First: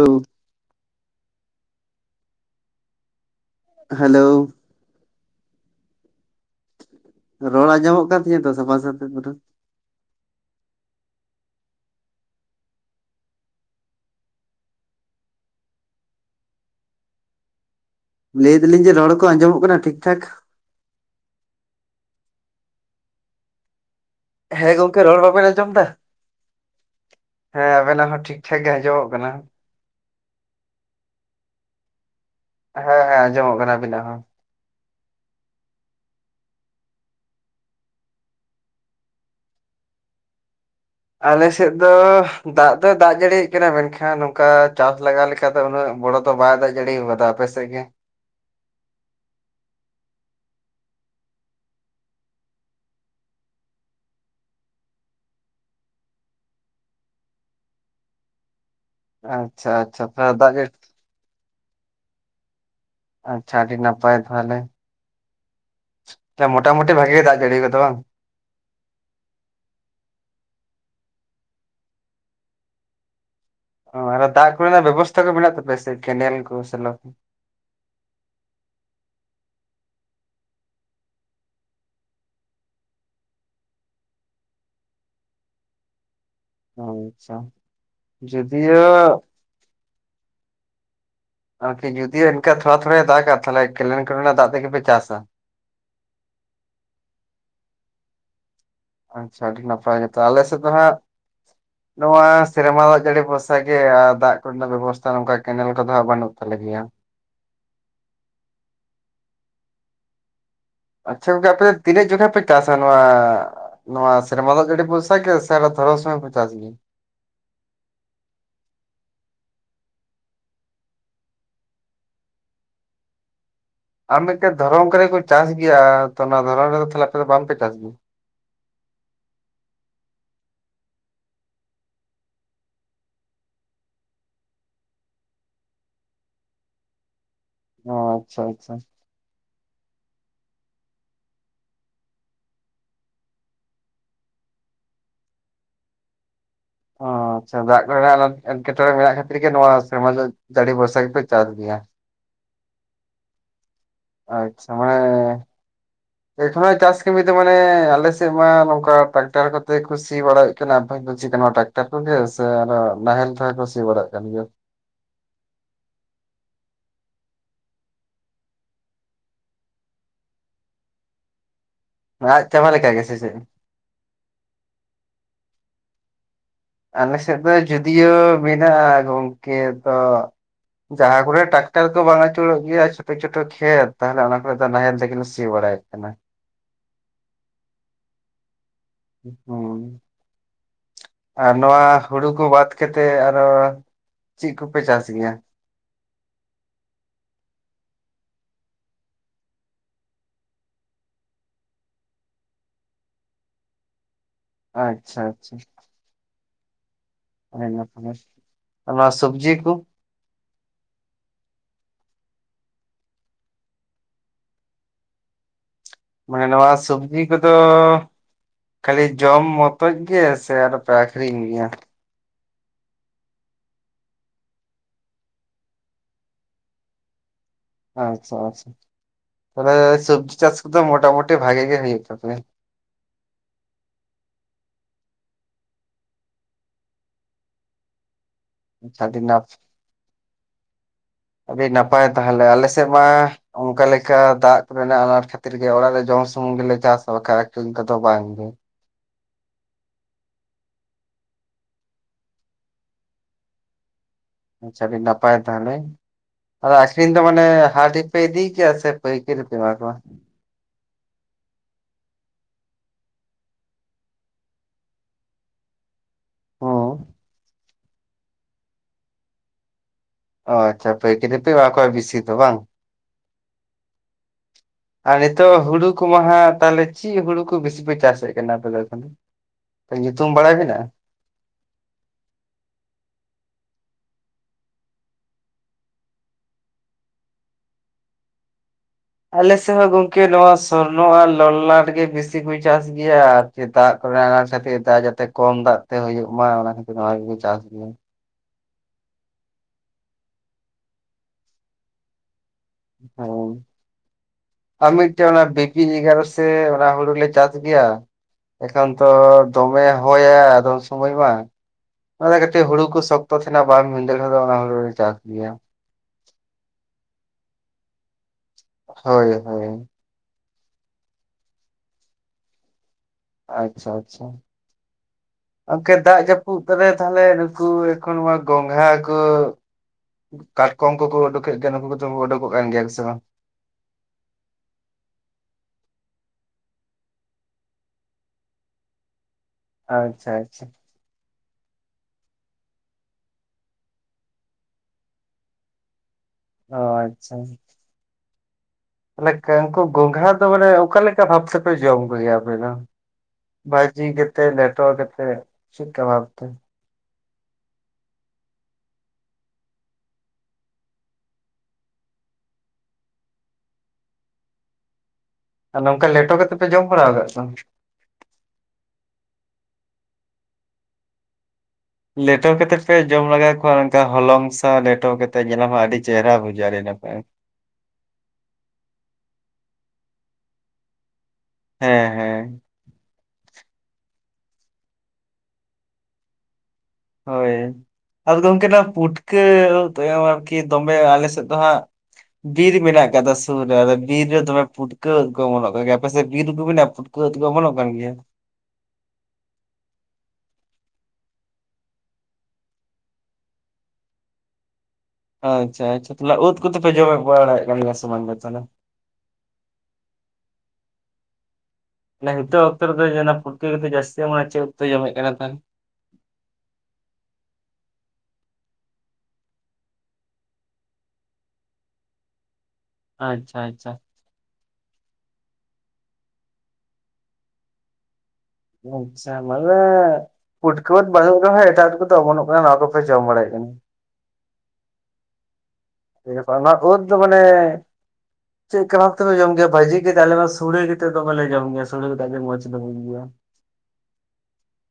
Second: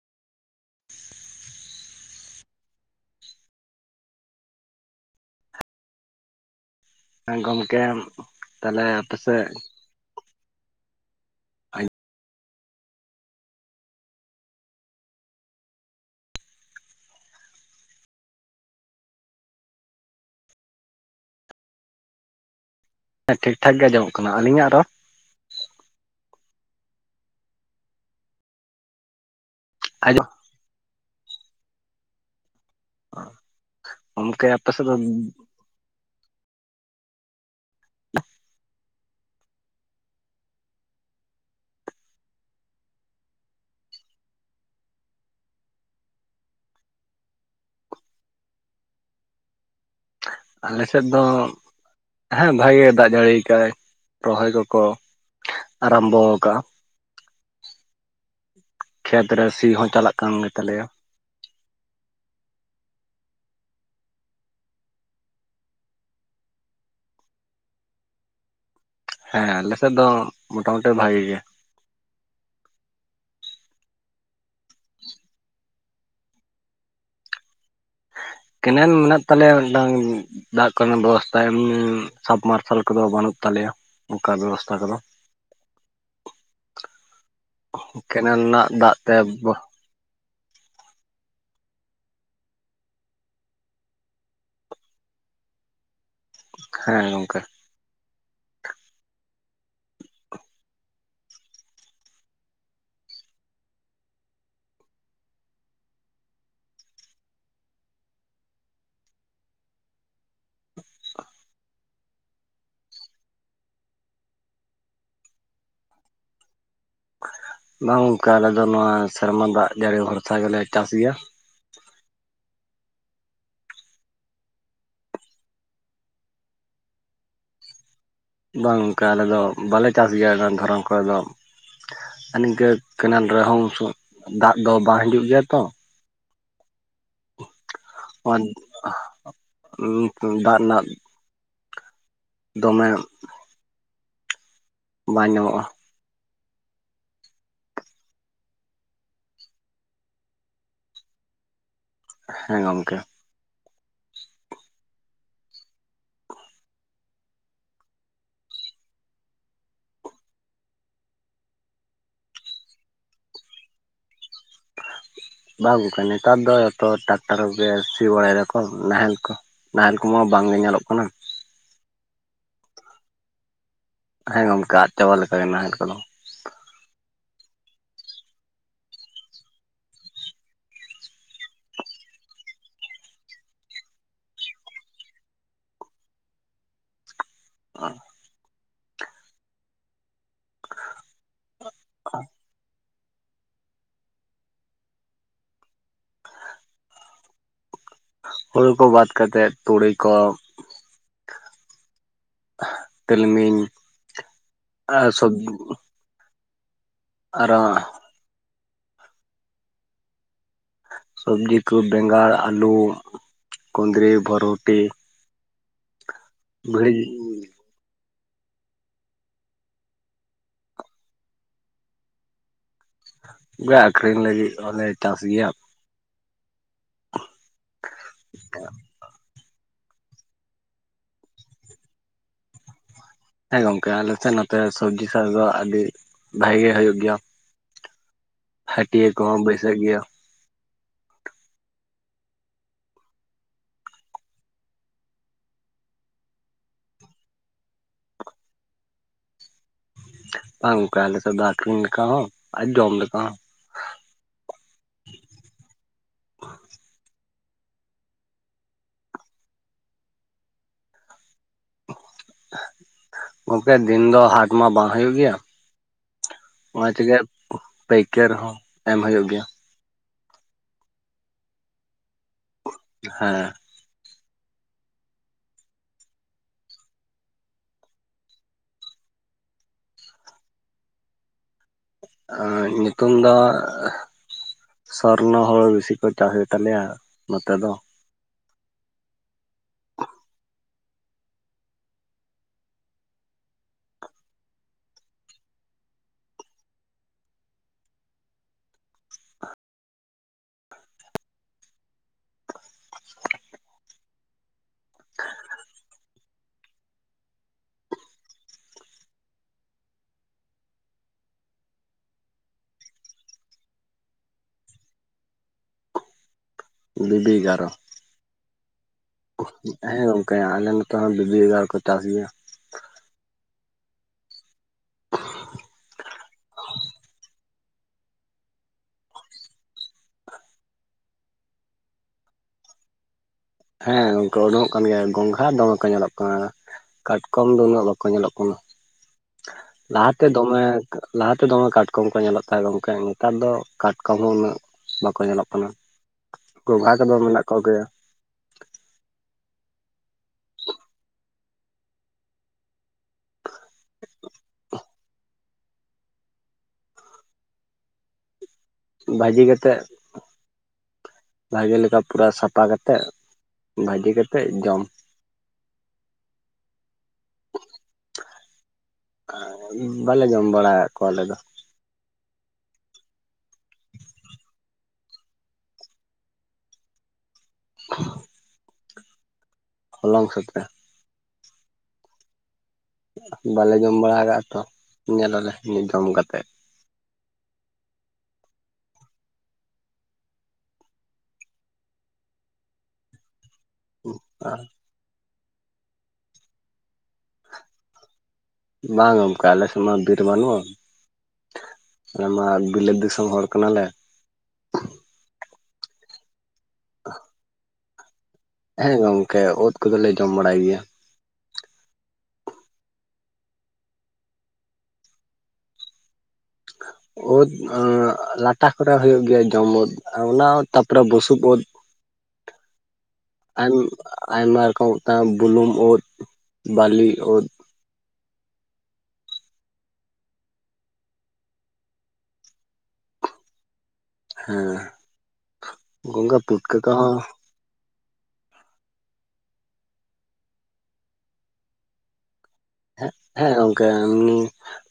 ᱟᱹᱵ hello ᱦᱮᱸ ᱨᱚᱲ ᱜᱚᱢᱠᱮ ᱟᱸᱡᱚᱢᱚᱜ ᱠᱟᱱ ᱛᱤᱧᱟᱹ ᱛᱚ ᱥᱟᱯᱷᱟ ᱛᱟᱦᱚᱞᱮ ᱥᱟᱯᱷᱤ ᱯᱩᱨᱟᱹ ᱟᱯᱮᱥᱮᱫ [unintelligible] ᱞᱟᱹᱭ ᱫᱟᱹᱞᱤᱧ ᱡᱮ ᱨᱚᱲ ᱠᱚ ᱟᱸᱡᱚᱢᱚᱜ ᱠᱟᱱᱟ ᱴᱷᱤᱠ ᱴᱷᱟᱠ ᱦᱮᱸ ᱴᱷᱤᱠ ᱴᱷᱟᱠ ᱜᱮ ᱡᱚᱢᱚᱜ ᱠᱟᱱᱟ ᱟᱹᱞᱤᱧᱟᱜ ᱨᱚᱲ ᱛᱮ ᱨᱚᱲ ᱵᱟᱵᱮᱱ ᱟᱸᱡᱚᱢ ᱫᱟ ᱦᱮᱸ ᱟᱵᱮᱱᱟᱜ ᱦᱚᱸ ᱴᱷᱤᱠ ᱴᱷᱟᱠ ᱜᱮ ᱟᱸᱡᱚᱢᱚᱜ ᱠᱟᱱᱟ ᱟᱡᱚᱢ ᱦᱮᱸ ᱦᱮᱸ ᱟᱸᱡᱚᱢᱚᱜ ᱠᱟᱱᱟ ᱟᱵᱤᱱᱟᱜ ᱦᱚᱸ ᱛᱮᱥᱞᱚᱢᱤᱧ ᱟᱞᱮ ᱥᱮᱫ ᱫᱚ ᱫᱟᱜ ᱫᱚ ᱫᱟᱜ ᱡᱟᱹᱲᱤᱭ ᱮᱫ ᱠᱟᱱᱟ ᱢᱮᱱᱠᱷᱟᱱ ᱱᱚᱝᱠᱟ ᱪᱟᱥ ᱞᱟᱜᱟᱣ ᱞᱮᱠ ᱠᱟᱛ ᱫᱚ ᱩᱱᱟᱹᱜ ᱵᱚᱲᱚ ᱫᱚ ᱵᱟᱭ ᱫᱟᱜ ᱡᱟᱹᱲᱤ ᱠᱟᱫᱟ ᱟᱯᱮ ᱥᱮᱫ ᱜᱮ ᱟᱞᱮ ᱥᱮᱫ ᱫᱚ ᱦᱮᱸ ᱵᱷᱟᱜᱮ ᱫᱟᱜ ᱡᱟᱹᱲᱤᱭ ᱠᱟᱫᱟᱭ ᱨᱚᱦᱚᱭ ᱠᱚᱠᱚ ᱟᱨᱟᱢᱵᱚ ᱟᱠᱟᱜ-ᱟ ᱠᱷᱮᱛ ᱨᱮ ᱥᱤ ᱟᱪᱪᱷᱟ ᱦᱚᱸ ᱟᱪᱪᱷᱟ ᱪᱟᱞᱟᱜ ᱠᱟᱱ ᱛᱟᱦᱚᱞᱮ ᱜᱮ ᱫᱟᱜ ᱡᱟᱹᱲᱤ ᱛᱟᱞᱮᱭᱟ ᱟᱪᱪᱷᱟ ᱟᱹᱰᱤ ᱱᱟᱯᱟᱭ ᱛᱟᱦᱚᱞᱮ ᱢᱚᱴᱟ ᱢᱩᱴᱤ ᱵᱷᱟᱜᱮ ᱜᱮ ᱫᱟᱜ ᱡᱟᱹᱲᱤ ᱠᱟᱫᱟ ᱵᱟᱝ ᱦᱮᱸ ᱟᱞᱮ ᱥᱮᱫ ᱫᱚ ᱢᱚᱴᱟ ᱢᱩᱴᱤ ᱵᱷᱟᱜᱤ ᱜᱮ ᱚ ᱟᱨ ᱫᱟᱜ ᱠᱩ ᱨᱮᱱᱟᱜ ᱵᱮᱵᱚᱥᱛᱟ ᱠᱚ ᱢᱮᱱᱟᱜ ᱛᱟᱯᱮᱭᱟ ᱥᱮ ᱠᱮᱱᱮᱞ ᱠᱚ ᱥᱮᱞᱚ ᱠᱩ ᱠᱮᱱᱮᱞ ᱢᱮᱱᱟᱜ ᱛᱟᱞᱮᱭᱟ ᱢᱤᱫᱴᱟᱝ ᱫᱟᱜ ᱠᱚ ᱨᱮᱱᱟᱜ ᱵᱮᱵᱚᱥᱛᱷᱟ ᱮᱢᱱᱤ ᱥᱟᱵᱢᱟᱨᱥᱟᱞ ᱠᱚᱫᱚ ᱵᱟᱹᱱᱩᱜ ᱛᱟᱞᱮᱭᱟ ᱚᱠᱟ ᱵᱮᱵᱚᱥᱛᱷᱟ ᱠᱚᱫᱚ ᱟᱪᱪᱷᱟ ᱠᱮᱱᱮᱞ ᱨᱮᱱᱟᱜ ᱡᱚᱫᱤᱭᱳ ᱫᱟᱜ ᱛᱮ [inaudible] ᱟᱨᱠᱤ ᱡᱩᱫᱤᱭᱳ ᱤᱱᱠᱟ ᱛᱷᱚᱲᱟ ᱛᱷᱚᱲᱟᱭ ᱫᱟᱜᱟ ᱛᱟᱦᱚᱞᱮ ᱠᱮᱱᱮᱞ ᱠᱚ ᱨᱮᱱᱟᱜ ᱫᱟᱜ ᱛᱮᱜᱮ ᱯᱮ ᱪᱟᱥᱟ ᱦᱮᱸ ᱜᱚᱝᱠᱮ ᱟᱪᱪᱷᱟ ᱟᱹᱰᱤ ᱱᱟᱯᱟᱭ ᱜᱮᱛᱚ ᱟᱞᱮ ᱥᱮᱫ ᱫᱚ ᱦᱟᱸᱜ ᱟᱞᱮ ᱢᱟ ᱥᱮᱨᱢᱟ ᱫᱟᱜ ᱡᱟᱹᱲᱤ ᱵᱷᱚᱨᱥᱟ ᱜᱮ ᱟᱨ ᱫᱟᱜ ᱠᱚ ᱨᱮᱱᱟᱜ ᱵᱮᱵᱚᱥᱛᱷᱟ ᱱᱚᱝᱠᱟ ᱠᱮᱱᱮᱞ ᱠᱚᱫᱚ ᱦᱟᱜ ᱵᱟᱹᱱᱩᱜ ᱛᱟᱞᱮ ᱜᱮᱭᱟ᱾ ᱟᱪᱪᱷᱟ ᱜᱚᱝᱠᱮ ᱟᱯᱮ ᱛᱤᱱᱟᱹᱜ ᱡᱚᱠᱷᱟ ᱯᱮ ᱪᱟᱥᱟ ᱱᱚᱣᱟ ᱱᱚᱣᱟ ᱥᱮᱨᱢᱟ ᱫᱟᱜ ᱡᱟᱹᱲᱤ ᱵᱩᱨᱥᱟ ᱜᱮ ᱥᱮ ᱫᱷᱚᱨᱚᱱ ᱥᱚᱢᱚᱭ ᱯᱮ ᱪᱟᱥ ᱜᱮᱭᱟ ᱵᱟᱝ ᱜᱚᱝᱠᱮ ᱟᱞᱮ ᱫᱚ ᱱᱚᱣᱟ ᱥᱮᱨᱢᱟ ᱫᱟᱜ ᱡᱟᱹᱲᱤ ᱵᱷᱚᱨᱥᱟ ᱜᱮᱞᱮ ᱪᱟᱥ ᱜᱮᱭᱟ ᱟᱨ ᱢᱤᱫ ᱴᱮᱡ ᱫᱷᱚᱨᱚᱱ ᱠᱚᱨᱮ ᱠᱚ ᱪᱟᱥ ᱜᱮᱭᱟ ᱛᱚ ᱱᱚᱣᱟ ᱫᱷᱚᱨᱚᱱ ᱨᱮᱫᱚ ᱛᱟᱦᱚᱞᱮ ᱟᱯᱮ ᱫᱚ ᱵᱟᱝ ᱯᱮ ᱪᱟᱥ ᱜᱮᱭᱟ ᱵᱟᱝ ᱜᱚᱝᱠᱮ ᱟᱞᱮ ᱫᱚ ᱵᱟᱞᱮ ᱪᱟᱥ ᱜᱮᱭᱟ ᱫᱷᱚᱨᱚᱱ ᱠᱚᱨᱮ ᱫᱚ ᱟᱨ ᱱᱤᱝᱠᱟᱹ ᱠᱮᱱᱮᱞ ᱨᱮᱦᱚᱸ ᱩᱱᱥᱩ ᱫᱟᱜ ᱫᱚ ᱵᱟᱝ ᱦᱤᱡᱩᱜ ᱜᱮᱭᱟ ᱛᱚ ᱚ ᱟᱪᱪᱷᱟ ᱟᱪᱪᱷᱟ [unintelligible] ᱫᱟᱜ ᱨᱮᱱᱟᱜ ᱫᱚᱢᱮ ᱵᱟᱝ ᱧᱟᱢᱚᱜ-ᱟ ᱚ ᱟᱪᱪᱷᱟ ᱫᱟᱜ ᱠᱚ ᱨᱮᱱᱟᱜ ᱟᱱᱟᱴ ᱮᱴᱠᱮᱴᱚᱬᱮ ᱢᱮᱱᱟᱜ ᱠᱷᱟᱹᱛᱤᱨ ᱜᱮ ᱱᱚᱣᱟ ᱥᱮᱨᱢᱟ ᱡᱟᱹᱲᱤ ᱵᱷᱚᱨᱥᱟ ᱜᱮᱯᱮ ᱪᱟᱥ ᱜᱮᱭᱟ ᱦᱮᱸ ᱜᱚᱝᱠᱮ ᱟᱡ ᱪᱷᱟᱢᱟᱭᱮ ᱮᱠᱷᱚᱱᱟ ᱪᱟᱥ ᱠᱟᱹᱢᱤ ᱫᱚ ᱢᱟᱱᱮ ᱟᱞᱮᱮᱥᱮᱫ ᱢᱟ ᱱᱚᱝᱠᱟ ᱴᱨᱟᱠᱴᱟᱨ ᱠᱚᱛᱮ ᱠᱚ ᱥᱤ ᱵᱟᱲᱟᱭᱮᱫ ᱠᱟᱱᱟ ᱟᱯᱮ ᱥᱮᱫ ᱫᱚ ᱪᱤ ᱠᱟ ᱱᱚᱣᱟ ᱴᱟᱠ ᱛᱟᱠᱚ ᱜᱮ ᱥᱮ ᱟᱨᱚ ᱱᱟᱦᱮᱞ ᱛᱮᱦᱚᱸ ᱠᱚ ᱥᱤ ᱵᱟᱲᱟᱜ ᱠᱟᱱ ᱜᱮᱭᱟ ᱵᱟᱝ ᱜᱚᱝᱠᱮ ᱱᱮᱛᱟᱨ ᱫᱚ ᱛᱚ ᱴᱟᱠᱴᱟᱨ ᱠᱚᱜᱮ ᱥᱤ ᱵᱟᱲᱟᱭᱮᱫᱟ ᱠᱚ ᱱᱟᱦᱮᱞ ᱠᱚ ᱱᱟᱦᱮᱞ ᱠᱚᱢᱟ ᱵᱟᱝᱜᱮ ᱧᱮᱞᱚᱜ ᱠᱟᱱᱟ ᱟᱫ ᱪᱟᱵᱟ ᱞᱮᱠᱟ ᱜᱮ ᱥᱮ ᱪᱮᱫ ᱦᱮᱸ ᱜᱚᱝᱠᱮ ᱟᱫ ᱪᱟᱵᱟ ᱞᱮᱠᱟ ᱜᱮ ᱱᱟᱦᱮᱞ ᱠᱚᱫᱚ ᱟᱞᱮ ᱥᱮᱫ ᱫᱚ ᱡᱩᱫᱤᱭᱳ ᱢᱮᱱᱟᱜᱼᱟ ᱜᱚᱝᱠᱮ ᱛᱚ ᱡᱟᱦᱟᱸ ᱠᱚᱨᱮ ᱴᱟᱠᱴᱟᱨ ᱠᱚ ᱵᱟᱝ ᱟᱪᱩᱨᱚᱜ ᱜᱮᱭᱟ ᱪᱷᱳᱴᱳ ᱪᱷᱳᱴᱳ ᱠᱷᱮᱛ ᱛᱟᱦᱚᱞᱮ ᱚᱱᱟ ᱠᱚᱨᱮ ᱫᱚ ᱱᱟᱦᱮᱞ ᱛᱮᱜᱮ ᱞᱮ ᱥᱤ ᱥᱮ ᱵᱟᱲᱟᱭᱮᱫ ᱠᱟᱱᱟ [unintelligible] ᱦᱩᱸ ᱟᱨ ᱱᱚᱣᱟ ᱦᱩᱲᱩ ᱠᱚ ᱵᱟᱛ ᱠᱮᱛᱮ ᱟᱨᱚ ᱪᱤᱜ ᱠᱩᱯᱮ ᱪᱟᱥ ᱜᱮᱭᱟ ᱦᱩᱲᱩ ᱠᱚ ᱵᱟᱫ ᱠᱟᱛᱮᱜ ᱛᱩᱲᱤ ᱠᱚ ᱛᱤᱞᱢᱤᱧ ᱟᱨ ᱟᱪᱪᱷᱟ ᱥᱚᱵ ᱟᱪᱪᱷᱟ ᱟᱨᱚ [unintelligible] ᱱᱚᱣᱟ ᱥᱚᱵᱡᱤ ᱠᱩ ᱥᱚᱵᱡᱤ ᱠᱩ ᱵᱮᱸᱜᱟᱲ ᱟᱹᱞᱩ ᱠᱩᱸᱫᱽᱨᱤ ᱵᱷᱚᱨᱵᱷᱚᱴᱤ ᱢᱟᱱᱮ ᱱᱚᱣᱟ ᱥᱚᱵᱡᱤ ᱠᱚ ᱫᱚᱻ ᱠᱷᱟᱹᱞᱤ ᱡᱚᱢ ᱢᱚᱛᱚᱧ ᱜᱮ ᱥᱮ ᱟᱨᱚᱯᱮ ᱟᱠᱷᱨᱤᱧ ᱜᱮᱭᱟ ᱵᱟ ᱟᱹᱠᱷᱨᱤᱧ ᱞᱟᱹᱜᱤᱫ ᱦᱚᱸᱞᱮ ᱪᱟᱥ ᱜᱮᱭᱟ ᱟᱪᱪᱷᱟ ᱟᱪᱪᱷᱟ ᱛᱟᱦᱞᱮ ᱥᱚᱵᱡᱤ ᱪᱟᱥ ᱠᱚᱫᱚ ᱢᱚᱴᱟ ᱢᱩᱴᱤ ᱵᱷᱟᱜᱮ ᱜᱮ ᱦᱩᱭᱩᱜ ᱛᱟᱯᱮᱭᱟ ᱦᱮᱸ ᱜᱚᱝᱠᱮ ᱟᱞᱮᱥᱮᱫ ᱱᱚᱛᱮ ᱥᱚᱵᱡᱤ ᱪᱟᱥ ᱫᱚ ᱟᱹᱰᱤ ᱵᱷᱟᱜᱤ ᱜᱮ ᱦᱩᱭᱩᱜ ᱜᱮᱭᱟ ᱦᱟᱹᱴᱭᱟᱹ ᱟᱹᱰᱤ ᱠᱚᱦᱚᱸ ᱱᱟᱯ ᱵᱟᱹᱭᱥᱟᱹᱜ ᱜᱮᱭᱟ ᱟᱹᱰᱤ ᱱᱟᱯᱟᱭ ᱛᱟᱦᱞᱮ ᱟᱞᱮ ᱥᱮᱫ ᱢᱟ ᱚᱝᱠᱟ ᱞᱮᱠᱟ ᱫᱟᱜ ᱠᱚᱨᱮᱱᱟᱜ ᱟᱱᱟᱴ ᱠᱷᱟᱹᱛᱤᱨ ᱜᱮ ᱚᱲᱟᱜ ᱨᱮ ᱡᱚᱢ ᱥᱩᱢᱩᱝ ᱜᱮᱞᱮ ᱪᱟᱥ ᱟ ᱵᱟᱠᱷᱟᱡ ᱟᱠᱷᱨᱤᱧ ᱠᱚ ᱫᱚ ᱵᱟᱝᱜᱮ ᱵᱟᱝ ᱜᱚᱝᱠᱮ ᱟᱞᱮ ᱥᱮᱫ ᱫᱚ ᱟᱠᱷᱨᱤᱧ ᱞᱮᱠᱟ ᱦᱚᱸ ᱟᱨ ᱡᱚᱢ ᱞᱮᱠᱟ ᱦᱚᱸ ᱟᱪᱪᱷᱟ ᱟᱹᱰᱤ ᱱᱟᱯᱟᱭ ᱛᱟᱦᱞᱮ ᱟᱫᱚ ᱟᱹᱠᱷᱨᱤᱧ ᱫᱚ ᱢᱟᱱᱮ ᱦᱟᱴ ᱯᱮ ᱤᱫᱤᱭ ᱜᱮᱭᱟ ᱥᱮ ᱯᱟᱹᱭᱠᱟᱹᱨᱤ ᱯᱮ ᱮᱢᱟ ᱠᱚᱣᱟ ᱜᱚᱝᱠᱮ ᱫᱤᱱ ᱫᱚ ᱦᱟᱴ ᱢᱟ ᱵᱟᱝ ᱦᱩᱭᱩᱜ ᱜᱮᱭᱟ ᱦᱩᱸ ᱢᱟᱡᱽᱜᱮ ᱯᱟᱹᱭᱠᱟᱹᱨ ᱦᱚᱸ ᱮᱢ ᱦᱩᱭᱩᱜ ᱜᱮᱭᱟ ᱚ ᱟᱪᱪᱷᱟ ᱯᱟᱹᱭᱠᱟᱹᱨᱤ ᱯᱮ ᱮᱢᱟ ᱠᱚᱣᱟ ᱵᱤᱥᱤ ᱫᱚ ᱵᱟᱝ ᱦᱮᱸ [inaudible] ᱟᱨ ᱱᱤᱛᱚᱜ ᱦᱩᱲᱩ ᱠᱚ ᱢᱟᱦᱟᱸᱜ ᱛᱟᱦᱚᱞᱮ ᱪᱤᱫ ᱦᱩᱲᱩ ᱠᱚ ᱵᱮᱥᱤ ᱯᱮ ᱪᱟᱥᱮᱫ ᱠᱟᱱᱟ ᱟᱯᱮ ᱫᱚ ᱮᱠᱷᱚᱱ ᱫᱚ ᱧᱩᱛᱩᱢ ᱵᱟᱲᱟᱭ ᱢᱮᱱᱟᱜᱼᱟ ᱧᱩᱛᱩᱢ ᱫᱚ ᱥᱚᱨᱱᱚ ᱦᱩᱲᱩ ᱵᱮᱥᱤ ᱠᱚ ᱪᱟᱥ ᱜᱮᱛᱟ ᱞᱮᱭᱟ ᱱᱚᱛᱮ ᱫᱚ ᱟᱞᱮᱥᱮ ᱦᱚᱸ ᱜᱚᱝᱠᱮ ᱱᱚᱣᱟ ᱥᱚᱨᱱᱚ ᱟᱨ ᱞᱚᱞᱞᱟᱴ ᱜᱮ ᱵᱮᱥᱤ ᱠᱚ ᱪᱟᱥ ᱜᱮᱭᱟ ᱟᱨ ᱥᱮᱛᱟᱜ ᱠᱷᱚᱱᱟᱜ ᱮᱱᱟᱱ ᱠᱷᱟᱹᱛᱤᱨ ᱫᱟᱜ ᱡᱟᱛᱮ ᱠᱚᱢ ᱫᱟᱜ ᱛᱮ ᱦᱩᱭᱩᱜ ᱢᱟ ᱚᱱᱟ ᱠᱷᱟᱹᱛᱤᱨ ᱱᱚᱣᱟ ᱜᱮᱠᱚ ᱪᱟᱥ ᱜᱮᱭᱟ ᱾ ᱦᱳᱭ ᱟᱨ ᱢᱤᱫᱴᱮᱜ ᱚᱱᱟ ᱵᱮᱠᱤ ᱡᱟᱭᱜᱟ ᱨᱮᱥᱮ ᱚᱱᱟ ᱦᱩᱲᱩ ᱞᱮ ᱪᱟᱥ ᱜᱮᱭᱟ ᱮᱠᱷᱚᱱ ᱛᱚ ᱫᱚᱢᱮ ᱦᱚᱸᱭᱟᱭ ᱟᱫᱚᱢ ᱥᱚᱢᱚᱭ ᱢᱟ ᱚᱱᱟ ᱠᱷᱟᱹᱛᱤᱨ ᱦᱩᱲᱩ ᱠᱚ ᱥᱚᱠᱛᱚ ᱛᱟᱦᱮᱱᱟ ᱵᱟᱝ ᱵᱷᱤᱫᱟᱹᱲ ᱦᱚᱫᱚᱜᱼᱟ ᱚᱱᱟ ᱦᱩᱲᱩ ᱞᱮ ᱪᱟᱥ ᱜᱮᱭᱟ ᱾ ᱵᱤᱵᱤ ᱮᱜᱟᱨᱚ ᱦᱳᱭ ᱦᱳᱭ ᱦᱮᱸ ᱜᱚᱝᱠᱮ ᱟᱞᱮ ᱱᱚᱛᱮ ᱦᱚᱸ ᱵᱤᱵᱤ ᱮᱜᱟᱨᱚ ᱠᱚ ᱪᱟᱥ ᱜᱮᱭᱟ ᱟᱪᱪᱷᱟ ᱟᱪᱪᱷᱟ ᱜᱚᱝᱠᱮ ᱫᱟᱜ ᱡᱟᱹᱯᱩᱫ ᱨᱮ ᱛᱟᱦᱚᱞᱮ ᱱᱩᱠᱩ ᱮᱠᱷᱚᱱ ᱢᱟ ᱜᱚᱝᱜᱷᱟ ᱠᱚ ᱠᱟᱴᱠᱚᱢ ᱠᱚᱠᱚ ᱚᱰᱩᱠᱮᱜ ᱜᱮᱭᱟ ᱱᱩᱠᱩ ᱠᱚᱫᱚ ᱠᱚ ᱩᱰᱩᱠᱚᱜ ᱠᱟᱱ ᱜᱮᱭᱟ ᱥᱮ ᱵᱟᱝ? ᱦᱮᱸ ᱜᱚᱝᱠᱮ ᱩᱰᱩᱠᱚᱜ ᱠᱟᱱ ᱜᱮᱭᱟ ᱾ ᱜᱚᱝᱜᱷᱟ ᱫᱚᱢᱮ ᱠᱚ ᱧᱮᱞᱚᱜ ᱠᱟᱱᱟ, ᱠᱟᱴᱠᱚᱢ ᱫᱚ ᱩᱱᱟᱹᱜ ᱵᱟᱠᱚ ᱧᱮᱞᱚᱜ ᱠᱟᱱᱟ ᱾ ᱞᱟᱦᱟᱛᱮ ᱟᱪᱪᱷᱟ ᱫᱚᱢᱮ ᱟᱪᱪᱷᱟ ᱞᱟᱦᱟᱛᱮ ᱫᱚᱢᱮ ᱠᱟᱴᱠᱚᱢ ᱠᱚ ᱧᱮᱞᱚᱜ ᱛᱟᱦᱮᱸ ᱜᱚᱢᱠᱮ ᱱᱮᱛᱟᱨ ᱫᱚ ᱠᱟᱴᱠᱚᱢ ᱦᱚᱸ ᱩᱱᱟᱹᱜ ᱵᱟᱠᱚ ᱧᱮᱞᱚᱜ ᱠᱟᱱᱟ ᱾ ᱚ ᱜᱚᱸᱝᱜᱷᱟ ᱠᱚᱫᱚ ᱟᱪᱪᱷᱟ ᱢᱮᱱᱟᱜ ᱠᱚᱜᱮᱭᱟ ᱾ ᱛᱟᱦᱮᱞᱮ ᱩᱱᱠᱩ ᱜᱚᱝᱜᱷᱟ ᱫᱚ ᱢᱟᱱᱮ ᱚᱠᱟ ᱞᱮᱠᱟ ᱵᱷᱟᱵ ᱛᱮᱯᱮ ᱡᱚᱢ ᱠᱚᱜᱮᱭᱟ ᱟᱯᱮ ᱫᱚ? ᱵᱷᱟᱹᱡᱤ ᱠᱟᱛᱮᱜ, ᱞᱮᱴᱚ ᱠᱟᱛᱮᱜ, ᱪᱤᱜᱠᱟ ᱵᱷᱟᱵ ᱛᱮ? ᱵᱷᱟᱹᱡᱤ ᱠᱟᱛᱮᱜ ᱵᱷᱟᱜᱤ ᱞᱮᱠᱟ ᱯᱩᱨᱟᱹ ᱥᱟᱯᱷᱟ ᱠᱟᱛᱮᱜ, ᱵᱷᱟᱹᱡᱤ ᱠᱟᱛᱮᱜ ᱡᱚᱢ ᱾ ᱟᱨ ᱱᱚᱝᱠᱟ ᱞᱮᱴᱚ ᱠᱟᱛᱮᱜ ᱯᱮ ᱡᱚᱢ ᱵᱟᱲᱟ ᱟᱠᱟᱫ ᱠᱚᱣᱟ? ᱵᱟᱞᱮ ᱡᱚᱢ ᱵᱟᱲᱟ ᱠᱟᱫ ᱠᱚᱣᱟ ᱟᱞᱮ ᱫᱚ ᱾ ᱞᱮᱴᱚ ᱠᱟᱛᱮᱫ ᱯᱮ ᱡᱚᱢ ᱞᱮᱜᱟᱣ ᱠᱚᱣᱟ ᱱᱚᱝᱠᱟ ᱦᱚᱞᱚᱝ ᱥᱟᱶ ᱞᱮᱴᱚ ᱠᱟᱛᱮᱫ ᱧᱮᱞᱟᱢ ᱦᱟᱜ ᱟᱹᱰᱤ ᱪᱮᱦᱨᱟ ᱵᱩᱡᱟᱷᱟᱜ ᱨᱤ ᱱᱟᱯᱟᱭ ᱾ [inaudible] ᱦᱚᱞᱚᱝ ᱥᱟᱛᱮᱜ? ᱦᱮᱸ ᱦᱮᱸ ᱵᱟᱞᱮ ᱡᱚᱢ ᱵᱟᱲᱟ ᱠᱟᱜᱼᱠᱟᱣᱟ ᱾ ᱧᱮᱞ ᱟᱞᱮ ᱡᱚᱢ ᱠᱟᱛᱮᱜ ᱦᱳᱭ ᱟᱫᱚ ᱾ ᱜᱚᱢᱠᱮ ᱯᱩᱴᱠᱟᱹ ᱟᱨᱠᱤ ᱫᱚᱢᱮ ᱟᱞᱮ ᱥᱮᱫ ᱫᱚ ᱦᱟᱸᱜ ᱵᱤᱨ ᱢᱮᱱᱟᱜ ᱟᱠᱟᱫᱟ ᱥᱩᱨ ᱨᱮ ᱟᱫᱚ ᱵᱤᱨ ᱨᱮ ᱫᱚᱢᱮ ᱯᱩᱴᱠᱟᱹ ᱩᱫ ᱠᱚ ᱚᱢᱚᱱᱚᱜ ᱠᱟᱱ ᱜᱮᱭᱟ ᱾ ᱟᱯᱮᱥᱮᱫ ᱵᱤᱨ ᱠᱚ ᱢᱮᱱᱟᱜ ᱟ ᱯᱩᱴᱠᱟᱹ ᱩᱫ ᱫᱚ ᱠᱚ ᱚᱢᱚᱱᱚᱜ ᱠᱟᱱ ᱜᱮᱭᱟ? ᱵᱟᱝ ᱜᱚᱢᱠᱮ ᱟᱞᱮ ᱥᱮᱫ ᱢᱟ ᱵᱤᱨ ᱵᱟᱹᱱᱩᱜᱼᱟ ᱾ ᱟᱞᱮᱢᱟ ᱵᱤᱞᱟᱹᱛ ᱫᱤᱥᱚᱢ ᱦᱚᱲ ᱠᱟᱱᱟᱞᱮ ᱾ ᱟᱪᱪᱷᱟ ᱟᱪᱪᱷᱟ ᱾ ᱛᱟᱦᱚᱞᱮ ᱩᱫ ᱠᱚᱫᱚ ᱯᱮ ᱡᱚᱢᱮᱫ ᱵᱟᱲᱟᱭᱮᱫ ᱠᱟᱱ ᱜᱮᱭᱟ ᱥᱮ ᱵᱟᱝ ᱫᱚ ᱛᱟᱦᱚᱞᱮ? ᱦᱮᱸ ᱜᱚᱝᱠᱮ ᱚᱫ ᱠᱚᱫᱚᱞᱮ ᱡᱚᱢ ᱵᱟᱲᱟᱭ ᱜᱮᱭᱟ ᱾ ᱱᱤᱛᱚᱜ ᱚᱠᱛᱚ ᱨᱮᱫᱚ ᱯᱩᱴᱠᱟᱹ ᱠᱟᱛᱮ ᱡᱟᱹᱥᱛᱤ ᱚᱢᱚᱱᱚᱜᱼᱟ ᱪᱮᱫ ᱩᱫ ᱠᱚ ᱯᱮ ᱡᱚᱢᱮᱫ ᱠᱟᱱ ᱛᱟᱦᱚᱞᱮ? ᱳᱫ ᱞᱟᱴᱟ ᱠᱚᱨᱮ ᱦᱩᱭᱩᱜ ᱜᱮᱭᱟ ᱡᱚᱢ ᱳᱫ ᱾ ᱚᱱᱟ ᱛᱟᱯᱚᱨᱮ ᱵᱩᱥᱩᱵ ᱳᱫ [inaudible] ᱟᱭ ᱟᱪᱪᱷᱟ ᱟᱭᱢᱟ ᱨᱚᱠᱚᱢ ᱳᱫ ᱛᱟᱦᱮᱱᱟ ᱵᱩᱞᱩᱝ ᱳᱫ, ᱵᱟᱹᱞᱤ ᱳᱫ ᱟᱪᱪᱷᱟ ᱢᱟᱞᱮ ᱯᱩᱴᱠᱟᱹ ᱳᱫ ᱵᱟᱹᱱᱩᱜ ᱨᱮᱦᱚᱸ ᱮᱴᱟᱜ ᱳᱫ ᱠᱚᱫᱚ ᱚᱢᱚᱱᱚᱜ ᱠᱟᱱᱟ ᱱᱚᱣᱟ ᱠᱚᱯᱮ ᱡᱚᱢ ᱵᱟᱲᱟᱭᱮᱫ ᱠᱟᱱᱟ ᱾ ᱦᱮᱸ ᱜᱚᱝᱠᱮ ᱯᱩᱴᱠᱟᱹ ᱳᱫ ᱫᱚ ᱠᱚᱦᱚᱸ ᱢᱟᱱᱮ ᱪᱮᱫ ᱠᱟ ᱵᱷᱟᱵ ᱛᱮᱯᱮ ᱡᱚᱢ ᱜᱮᱭᱟ ᱵᱷᱟᱹᱡᱤ ᱠᱟᱛᱮᱜ ᱟᱞᱮ ᱢᱟ ᱥᱳᱲᱮ ᱠᱟᱛᱮᱜ ᱫᱚᱢᱮ ᱞᱮ ᱡᱚᱢ ᱜᱮᱭᱟ, ᱥᱚᱲᱮ ᱠᱟᱛᱮᱜ ᱟᱹᱰᱤ ᱢᱚᱡᱽ ᱾ ᱦᱮᱸ ᱜᱚᱝᱠᱮ ᱮᱢᱱᱤ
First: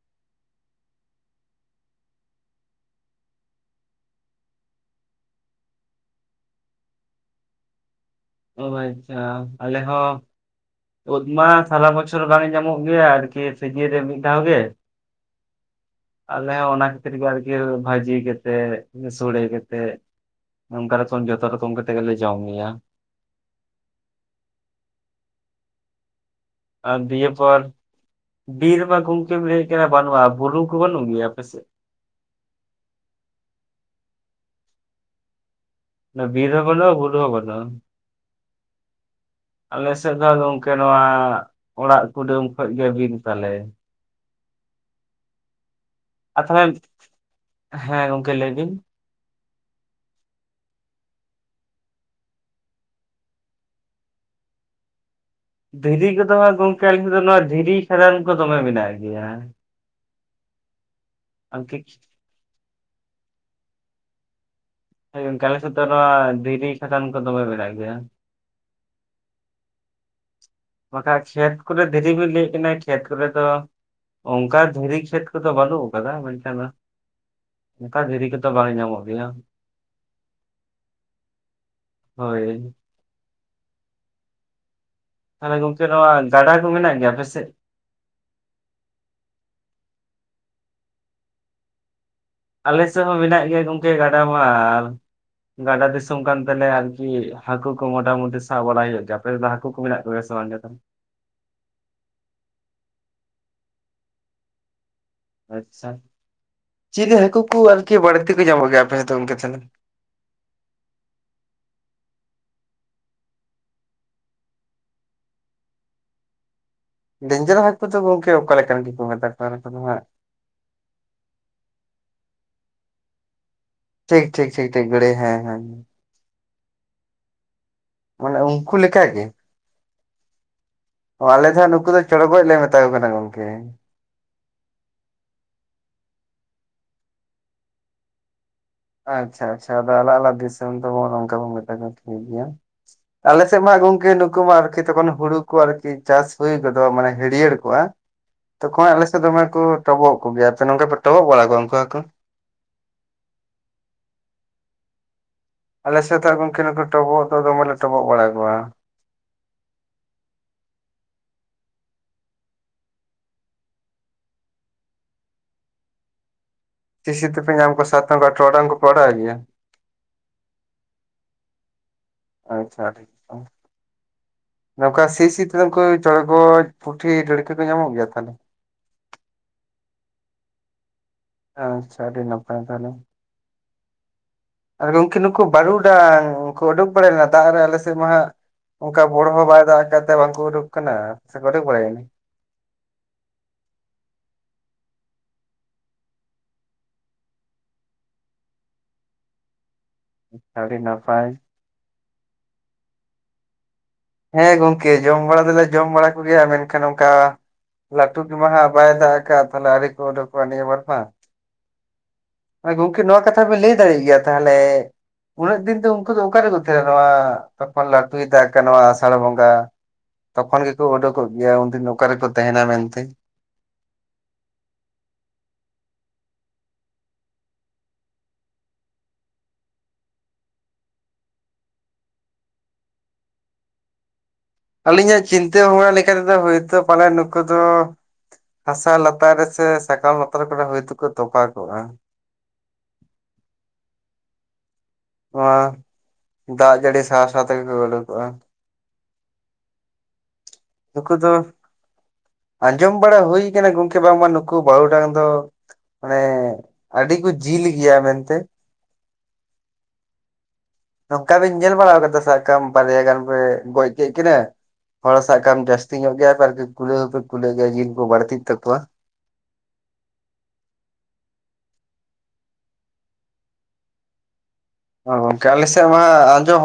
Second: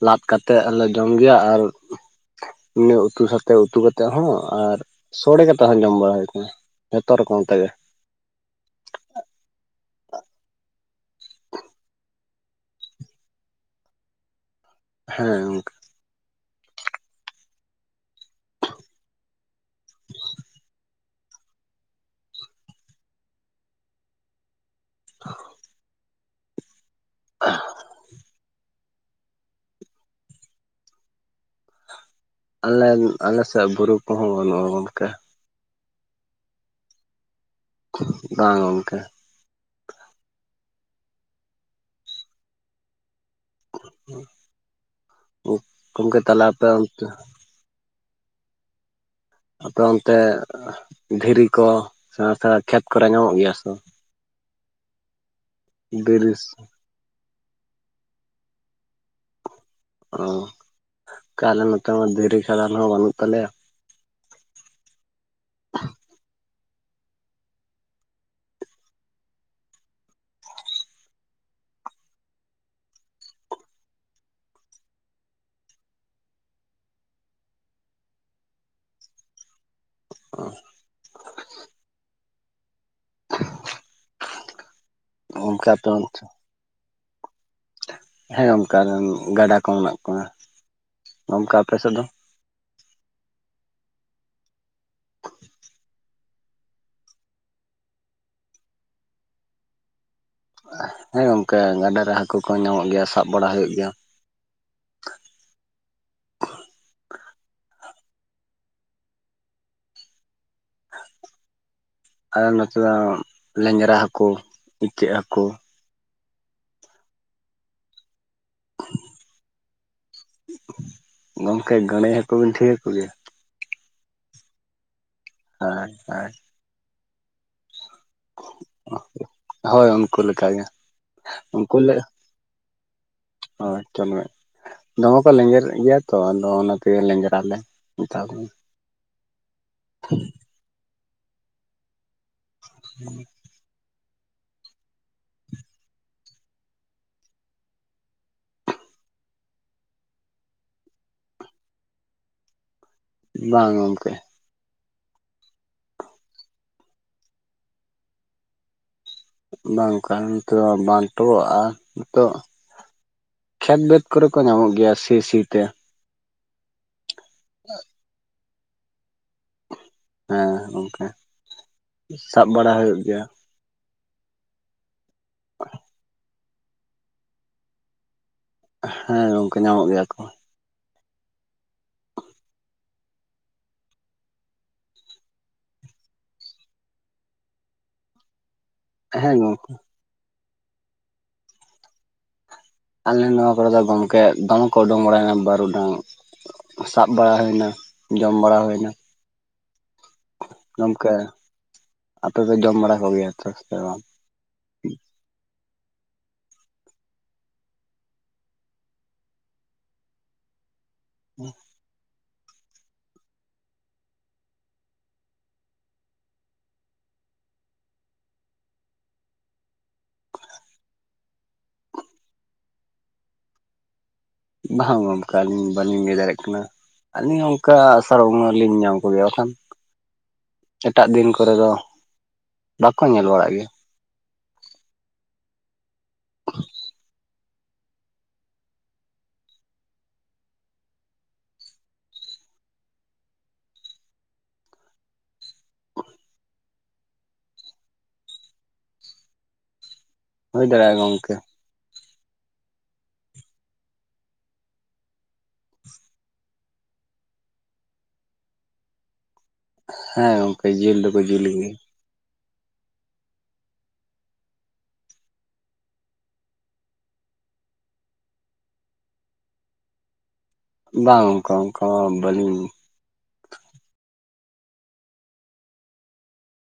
ᱞᱟᱫ ᱠᱟᱛᱮᱫ ᱦᱚᱞᱮ ᱡᱚᱢ ᱜᱮᱭᱟ ᱟᱨ ᱤᱱᱟᱹ ᱩᱛᱩ ᱥᱟᱛᱮ ᱩᱛᱩ ᱠᱟᱛᱮᱜ ᱦᱚᱸ ᱟᱨ ᱥᱚᱲᱮ ᱠᱟᱛᱮᱜ ᱦᱚᱸ ᱡᱚᱢ ᱵᱟᱲᱟ ᱦᱩᱭ ᱟᱠᱟᱱᱟ ᱾ ᱡᱷᱚᱛᱚ ᱨᱚᱠᱚᱢ ᱛᱮᱜᱮ ᱾ ᱚ ᱟᱪᱪᱷᱟ ᱾ ᱟᱞᱮ ᱦᱚᱸ ᱳᱫ ᱢᱟ ᱥᱟᱨᱟ ᱵᱚᱪᱷᱚᱨ ᱵᱟᱝ ᱧᱟᱢᱚᱜ ᱜᱮᱭᱟ ᱟᱨᱠᱤ ᱥᱤᱡᱤᱱ ᱨᱮ ᱢᱤᱫ ᱫᱷᱟᱣ ᱜᱮ ᱾ ᱦᱮᱸ ᱜᱚᱝᱠᱮ ᱟᱞᱮ ᱦᱚᱸ ᱚᱱᱟ ᱠᱷᱟᱛᱤᱨ ᱜᱮ ᱟᱨᱠᱤ ᱵᱷᱟᱹᱡᱤ ᱠᱟᱛᱮᱫ, ᱥᱳᱚᱲᱮ ᱠᱟᱛᱮᱫ ᱱᱚᱝᱠᱟᱚᱠᱚᱢ ᱡᱚᱛᱚ ᱨᱚᱠᱚᱢᱠᱟ ᱛᱮ ᱜᱮᱮᱞᱮ ᱡᱚᱢ ᱢᱮᱭᱟ ᱟᱨ ᱫᱤᱭᱟᱹᱯᱚᱨ ᱵᱤᱨ ᱢᱟ ᱜᱚᱢᱠᱮ ᱞᱟᱹᱭ ᱠᱮᱫ ᱵᱟᱹᱱᱩᱜ-ᱟ ᱵᱩᱨᱩ ᱠᱚ ᱵᱟᱹᱱᱩᱜ ᱜᱮ ᱟᱯᱮ ᱥᱮᱫ ᱟᱞᱮ ᱟᱞᱮᱥᱮᱫ ᱵᱩᱨᱩ ᱠᱚᱦᱚᱸ ᱵᱟᱹᱱᱩᱜᱼᱟ ᱜᱚᱝᱠᱮ ᱚᱱᱟ ᱵᱤᱨ ᱦᱚᱸ ᱵᱟᱹᱱᱩᱜ-ᱟ ᱵᱩᱨᱩ ᱦᱚ ᱵᱟᱹᱱᱩᱜ-ᱟ ᱾ ᱵᱟᱝ ᱜᱚᱝᱠᱮ ᱟᱞᱮ ᱥᱮᱫ ᱫᱚ ᱱᱚᱝᱠᱟᱱᱟᱜ ᱚᱲᱟᱜ ᱠᱩᱰᱟᱹᱢ ᱠᱷᱚᱡ ᱜᱮ ᱵᱤᱨ ᱛᱟᱞᱮ ᱜᱚᱢᱠᱮ ᱛᱟᱦᱚᱞᱮ ᱟᱯᱮ ᱚᱱᱛᱮ ᱦᱮᱸ ᱜᱚᱝᱠᱮ ᱞᱟᱹᱭ ᱵᱤᱱ ᱟᱯᱚᱨ ᱚᱱᱛᱮ ᱫᱷᱤᱨᱤ ᱠᱚ ᱥᱮᱬᱟ ᱥᱮᱬᱟ ᱠᱷᱮᱛ ᱠᱚᱨᱮ ᱧᱟᱢᱚᱜ ᱜᱮᱭᱟ ᱥᱮ ᱵᱟᱝ ᱫᱷᱤᱨᱤ ᱠᱚᱫᱚ ᱵᱤᱨᱤᱥ ᱦᱟᱸᱜ ᱜᱚᱝᱠᱮ ᱟᱞᱮᱥᱮᱫ ᱫᱚ ᱱᱚᱣᱟ ᱫᱷᱤᱨᱤ ᱠᱷᱟᱫᱟᱱ ᱠᱚ ᱫᱚᱢᱮ ᱢᱮᱱᱟᱜ ᱜᱮᱭᱟ ᱾ ᱚ ᱠᱟᱞᱮ ᱟᱨᱠᱤ ᱦᱚᱸᱱᱚᱛᱮ ᱢᱟ ᱫᱷᱤᱨᱤ ᱠᱷᱟᱫᱟᱱ ᱦᱚᱸ ᱵᱟᱹᱱᱩᱜ ᱛᱟᱞᱮᱭᱟ ᱦᱚᱭ ᱜᱚᱝᱠᱮ ᱟᱞᱮ ᱥᱚᱫ ᱫᱚ ᱱᱚᱣᱟ ᱫᱷᱤᱨᱤ ᱠᱷᱟᱛᱟᱱ ᱠᱚᱫᱚᱚᱵᱮ ᱢᱮᱱᱟᱜ ᱜᱮᱭᱟ ᱾ ᱵᱟᱠᱷᱟᱟᱱ ᱠᱷᱮᱛ ᱠᱚᱨᱮ ᱫᱷᱤᱨᱤ ᱵᱤᱱ ᱞᱟᱹᱭᱮᱫ ᱠᱟᱱᱟᱤ ᱠᱷᱮᱛ ᱠᱚᱨᱮ ᱫᱚ ᱚᱱᱠᱟ ᱫᱷᱤᱨᱤ ᱠᱷᱮᱫ ᱠᱚᱫᱚ ᱵᱟᱹᱱᱩᱜ ᱟᱠᱟᱫᱟ ᱢᱮᱱᱠᱷᱟ ᱫᱚ ᱝᱠᱟ ᱫᱷᱤᱨᱤ ᱠᱚᱛᱚ ᱵᱟᱝ ᱧᱟᱢᱚᱜ ᱜᱮᱭᱟ ᱾ [inaudible] ᱦᱳᱭ [inaudible] ᱛᱟᱦᱚᱞᱮ ᱜᱚᱝᱠᱮ ᱟᱯᱮ ᱚᱱᱛᱮ ᱱᱚᱣᱟ ᱜᱟᱰᱟ ᱠᱚ ᱢᱮᱱᱟᱜ ᱜᱮᱭᱟ ᱟᱯᱮᱥᱮᱫ ᱦᱮᱸ ᱚᱱᱠᱟ ᱜᱟᱰᱟ ᱠᱚ ᱢᱮᱱᱟᱜ ᱠᱚᱣᱟ ᱜᱚᱢᱠᱮ ᱟᱯᱮ ᱥᱮᱫ ᱫᱚ ᱟᱞᱮ ᱥᱮᱫ ᱦᱚᱸ ᱢᱮᱱᱟᱜ ᱜᱮᱭᱟ ᱜᱚᱢᱠᱮ ᱜᱟᱰᱟ ᱢᱟ ᱜᱟᱰᱟ ᱫᱤᱥᱚᱢ ᱠᱟᱱ ᱛᱟᱞᱮ ᱟᱨᱠᱤ ᱦᱟᱠᱩ ᱠᱚ ᱢᱚᱴᱟ ᱢᱩᱩᱴᱤ ᱥᱟᱵ ᱵᱟᱲᱟ ᱦᱩᱭᱩᱜ ᱜᱮᱭᱟ ᱛ ᱫᱚ ᱦᱟᱹᱠᱩ ᱠᱚ ᱢᱮᱱᱟᱜ ᱠᱚᱜᱭᱟ ᱥᱮ ᱵᱟᱝᱸᱰᱮᱨᱛᱟᱱ ᱦᱮᱸ ᱜᱚᱝᱠᱮ ᱜᱟᱰᱟ ᱨᱮ ᱦᱟᱹᱠᱩ ᱠᱚᱦᱚᱸ ᱧᱟᱢᱚᱜ ᱜᱮᱭᱟ ᱥᱟᱵ ᱵᱟᱲᱟ ᱦᱩᱭᱩᱜ ᱜᱮᱭᱟ ᱾ ᱟᱪᱪᱷᱟ ᱪᱤᱞᱤ ᱦᱟᱹᱠᱩ ᱠᱚ ᱟᱨᱠᱤ ᱵᱟᱹᱲᱛᱤ ᱠᱚ ᱧᱟᱢᱚᱜ ᱜᱮᱭᱟ ᱟᱯᱮ ᱥᱮᱫᱚ ᱚᱱᱠ ᱛᱟᱦᱮᱱᱟ ᱟᱨ ᱱᱚᱛᱮ ᱫᱚ ᱞᱮᱸᱡᱽᱨᱟ ᱦᱟᱹᱠᱩ ᱤᱪᱟᱹᱜ ᱦᱟᱹᱠᱩ ᱞᱮᱸᱡᱽᱨᱟ ᱦᱟᱹᱠᱩ ᱫᱚ ᱜᱚᱝᱠᱮ ᱚᱠᱟᱞᱮᱠᱟᱱ ᱠᱩᱫ ᱠᱚ ᱢᱮᱛᱟ ᱠᱚ ᱠᱟᱱᱟ ᱦᱟᱜ ᱜᱚᱝᱠᱮ ᱜᱟᱹᱲᱟᱹᱭ ᱦᱟᱹᱠᱩ ᱵᱤᱱ ᱴᱷᱤᱠ ᱟᱠᱠᱚᱜᱭᱟ ᱴᱷᱤᱠ ᱴᱷᱤᱠ ᱴᱷᱤᱠ ᱴᱷᱤᱠ ᱜᱟ. ᱲᱟᱹᱭ ᱦᱮᱸ ᱦᱮᱸ ᱦᱮᱭ ᱦᱮᱭ ᱢᱟᱱᱮ ᱩᱱᱠᱩ ᱞᱮᱠᱟᱟᱜ ᱜᱮ ᱦᱳᱭ ᱩᱱᱠᱩᱠᱟᱜᱮ ᱚ ᱟᱞᱮ ᱫᱚ ᱦᱜ ᱱᱩᱠᱩ ᱫᱚ ᱪᱚᱲᱚ ᱜᱚᱡ ᱞᱮ ᱢᱮᱛᱟ ᱠᱚ ᱠᱟᱱᱟ ᱜᱚᱝᱠᱮ ᱾ ᱦᱳᱭ ᱪᱚᱲ ᱚᱜᱚᱡ ᱫᱚᱢᱮ ᱠᱚ ᱞᱮᱸᱡᱮᱨ ᱜᱮᱭᱟ ᱛᱚ ᱟᱫᱚ ᱚᱱᱟᱛᱮ ᱞᱮᱸᱡᱮᱨᱞᱮ ᱢᱮᱛᱟ ᱠᱚᱣᱟ ᱾ ᱟᱪᱪᱷᱟ ᱟᱪᱪᱷᱟ ᱟᱫᱚ ᱟᱞᱟᱜ ᱟᱞᱟᱜ ᱫᱤᱥᱚᱢ ᱫᱚᱵ ᱱᱚᱝᱠᱟ ᱵᱚᱱ ᱢᱮᱛᱟ ᱠᱚ ᱴᱷᱤᱠ ᱜᱮᱮᱭᱟ ᱟᱞᱮᱥ ᱛᱮ ᱢᱟ ᱜᱚᱝᱠᱮ ᱱᱩᱠᱩ ᱢᱟ ᱟᱨᱠᱤ ᱛᱚᱠᱷᱚᱱ ᱦᱩᱲᱩ ᱠᱚ ᱟᱨᱠᱤ ᱪᱟᱥ ᱦᱩᱭ ᱜᱚᱫᱚᱜ ᱢᱟᱱᱮ ᱦᱟᱹᱨᱭᱟᱹᱲ ᱠᱚᱜᱼᱟ ᱛᱚᱠᱷᱚᱱ ᱟᱞᱮ ᱥᱮ ᱫᱚᱢᱮ ᱠᱚ ᱴᱚᱵᱚᱜ ᱠᱚ ᱜᱮᱭᱟ ᱛᱚ ᱱᱚᱠᱩ ᱴᱚᱵᱚᱜ ᱵᱟᱲᱟ ᱠᱚᱠᱩ ᱠᱚ ᱵᱟᱝ ᱜᱚᱝᱠᱮ ᱟᱞᱮ ᱥᱮᱛᱟᱜ ᱜᱚᱢᱠᱮ ᱱᱩᱠᱩ ᱴᱚᱵᱚᱜ ᱫᱚ ᱫᱚᱢᱮ ᱰᱚᱵᱚᱜ ᱵᱟᱲᱟ ᱠᱚᱣᱟ ᱵᱟᱝᱠᱷᱟᱱ ᱱᱤᱛᱚᱜ ᱵᱟᱸᱴᱚᱚᱜᱼᱟ ᱱᱤᱛᱚᱜ ᱠᱷᱮᱛ ᱵᱟᱹᱛ ᱠᱚᱨᱮ ᱠᱚ ᱧᱟᱢᱚᱜ ᱜᱮᱭᱟ ᱥᱤ ᱥᱤ ᱛᱮ ᱤᱥ ᱥᱤ ᱛᱮᱤᱮ ᱟᱢ ᱠᱚ ᱥᱟᱛ ᱴᱠᱟ ᱴᱴ ᱴᱟᱟᱝ ᱠᱚ ᱯᱚᱲᱟ ᱟᱜᱭᱟ ᱦᱮᱸ ᱜᱚᱢᱠᱮ ᱟᱪᱪᱷᱟ ᱴᱷᱤᱠ ᱱᱚᱝᱠᱟ ᱥᱤ ᱥᱤ ᱛ ᱩᱱᱠᱩ ᱪᱚᱲᱜᱚᱚᱡ ᱯᱩᱴᱷᱤ ᱰᱟᱹᱲᱠᱤ ᱠᱚ ᱧᱟᱢᱚᱜ ᱜᱮᱭᱟ ᱛᱟᱦᱚᱞᱮ ᱦᱮᱸ ᱜᱚᱝᱠᱮ ᱧᱟᱢᱚᱜ ᱜᱮᱭᱟ ᱠᱚ ᱟᱪᱪᱷᱟ ᱟᱹᱰᱤ ᱱᱟᱯᱟᱭ ᱛᱟᱦᱞᱮ ᱟᱨ ᱜᱚᱢᱠᱮ ᱱᱩᱠᱩ ᱵᱟᱹᱨᱩᱰᱟᱝ ᱩᱱᱠᱩ ᱩᱰᱩᱠ ᱵᱟᱲᱟᱟᱭ ᱞᱮᱱᱟ ᱫᱟᱜ ᱨᱮ ᱟᱞᱮ ᱥᱮᱫ ᱢᱟ ᱦᱜ ᱚᱱᱠᱟ ᱵᱚᱲᱚ ᱦᱮᱸ ᱦᱚᱸ ᱵᱟᱭ ᱜᱚᱝᱠᱮ ᱫᱟᱜᱛᱮ ᱵᱟᱝᱠᱚ ᱩᱰᱩᱠ ᱟᱠᱟᱱᱟ ᱥᱮ ᱠᱚᱨᱮ ᱵᱟᱲᱟᱭᱱᱟ ᱟᱞᱮ ᱱᱚᱣᱟ ᱠᱚᱨᱮ ᱫᱚ ᱜᱚᱝᱠᱮ ᱫᱚᱢᱮ ᱠᱚ ᱩᱰᱩᱠ ᱵᱟᱲᱟᱭᱮᱱᱟ ᱵᱟᱨ ᱩᱰᱟᱝ ᱥᱟᱵ ᱵᱟᱲᱟ ᱦᱩᱭᱱᱟ ᱡᱚᱢ ᱵᱟᱲᱟ ᱦᱩᱭᱱᱟ ᱾ [inaudible] ᱜᱚᱝᱠᱮ ᱱᱟᱯᱟᱭ ᱟᱯᱮ ᱯᱮ ᱡᱚᱢ ᱵᱟᱲᱟ ᱠᱚᱜᱮᱭᱟ ᱪᱚ ᱵᱟᱝ ᱦᱮᱸ ᱜᱚᱝᱠᱮ ᱡᱚᱢ ᱵᱟᱲᱟ ᱫᱚᱞᱮ ᱡᱚᱢ ᱵᱟᱲᱟ ᱠᱚᱜᱮᱭᱟ ᱢᱮᱱᱠᱷᱟᱱ ᱚᱱᱠᱟ ᱞᱴᱩᱠᱤ ᱢᱟᱦᱟ ᱵᱟᱭ ᱫᱟᱠᱟ ᱛᱟᱦᱮ ᱟᱨᱲ ᱠᱚ ᱚᱲ ᱠᱚ ᱵᱟᱨᱢᱟᱟ [inaudible] ᱜᱚᱝᱠᱮ ᱱᱚᱣᱟ ᱠᱟᱛᱷᱟ ᱵᱮᱮᱱ ᱞᱟᱹᱭ ᱫᱟᱲᱮᱭᱟᱜ ᱜᱮᱭᱟ ᱛᱟᱦᱚᱞᱮ ᱩᱱᱟᱹᱜ ᱫᱤᱱ ᱫᱚ ᱩᱱᱠᱩ ᱫᱚ ᱚᱠᱟᱨᱮᱠᱚ ᱛᱟᱦᱮᱱᱟ ᱱᱚᱣᱟ ᱛᱟᱨᱠᱷᱚᱱ ᱞᱟᱹᱴᱩᱭ ᱫᱟᱜ ᱠᱟᱱᱟ ᱱᱚᱣᱟ ᱟᱥᱟᱲ ᱵᱚᱸᱜᱟ ᱛᱠᱷᱚᱱ ᱜᱮᱠᱚ ᱚᱰ ᱠᱚ ᱜᱮᱭᱟ ᱱᱚᱠᱟᱨ ᱠᱚᱠᱚ ᱛᱟᱦᱮᱦᱱᱟ ᱢᱮᱱᱛᱮ ᱵᱟᱝᱞᱤ ᱞᱟᱹᱭ ᱫᱟᱲᱮᱭᱟᱜ ᱠᱟᱱᱟ ᱟᱹᱞᱤᱧ ᱚᱱᱠᱟ ᱥᱟᱨᱟᱜ ᱵᱚᱸᱜᱟ ᱞᱤᱧ ᱧᱟᱢ ᱠᱚᱜᱮᱭᱟ ᱵᱟᱠᱷᱟᱱ ᱮᱴᱟᱜ ᱫᱤᱱ ᱠᱚᱨᱮ ᱫᱚ ᱵᱟᱠᱚ ᱧᱮᱞ ᱵᱟᱲᱟᱜ ᱜᱮᱭᱟ ᱟᱹᱞᱤᱧᱟᱜ ᱪᱤᱱᱛᱟᱹ ᱵᱷᱟᱵᱽᱱᱟ ᱞᱮᱠᱟᱛᱮᱫᱚ ᱦᱳᱭ ᱛᱟ ᱯᱟᱞᱮ ᱱᱩᱠᱩ ᱫᱚ ᱦᱟᱥᱟ ᱞᱟᱛᱟᱨ ᱨᱮ ᱥᱮ ᱥᱟᱠᱟᱢ ᱞᱟᱛᱟᱨ ᱠᱚᱨᱮ ᱦᱳᱭ ᱛᱚᱠᱚ ᱛᱚᱯᱟ ᱠᱚᱜᱼᱟ ᱱᱚᱣᱟ ᱫᱟᱜ ᱡᱟᱹᱲᱤ ᱥᱟᱶ ᱥᱟᱶ ᱛᱮᱜᱮ ᱠᱟ ᱩᱰᱩᱜᱚᱜᱼᱟ ᱦᱩᱭ ᱫᱟᱲᱮᱭᱟᱜᱼᱟ ᱱᱩᱠᱩ ᱫᱚ ᱜᱚᱝᱠᱮ ᱟᱸᱡᱚᱢ ᱵᱟᱲᱟ ᱦᱩᱭ ᱟᱠᱟᱱᱟ ᱜᱚᱝᱠᱮ ᱵᱟᱝᱢᱟ ᱱᱩᱠᱩ ᱵᱟᱹᱲᱩ ᱴᱟᱝ ᱫᱚ ᱢᱟᱱᱮ ᱟᱹᱰᱤ ᱠᱚ ᱡᱤᱞ ᱜᱮᱭᱟ ᱢᱮᱱᱛᱮ ᱦᱮᱸ ᱜᱚᱝᱠᱮ ᱡᱤᱞ ᱫᱚᱠᱚ ᱱᱚᱝᱠᱟ ᱡᱤᱞ ᱵᱤᱱ ᱜᱮᱭᱟ ᱧᱮᱞ ᱵᱟᱲᱟ ᱟᱠᱟᱫᱟ ᱥᱟᱵ ᱠᱟᱜ ᱢᱮ ᱵᱟᱨᱭᱟ ᱜᱟᱱ ᱯᱮ ᱜᱚᱡ ᱠᱮᱜ ᱠᱤᱱᱟᱹ ᱦᱚᱲ ᱥᱟᱵ ᱠᱟᱜ ᱡᱟᱹᱥᱛᱤ ᱧᱚᱜ ᱜᱮᱭᱟ ᱟᱨᱠᱤ ᱠᱩᱞᱟᱹ ᱦᱚᱸᱯᱮ ᱠᱩᱞᱟᱹᱜᱣ ᱜᱮᱭᱟ ᱡᱤᱭᱵ ᱠᱚ ᱵᱟᱹᱲᱛᱤᱜ ᱛᱟᱠᱚᱣᱟ ᱵᱟᱝ ᱟᱱᱠᱚ ᱚᱱᱠᱚ ᱵᱚᱞᱤᱧ ᱚ ᱜᱚᱝᱠᱮ ᱟᱞᱮ ᱥᱮ ᱢᱟ ᱟᱸᱡᱚᱢ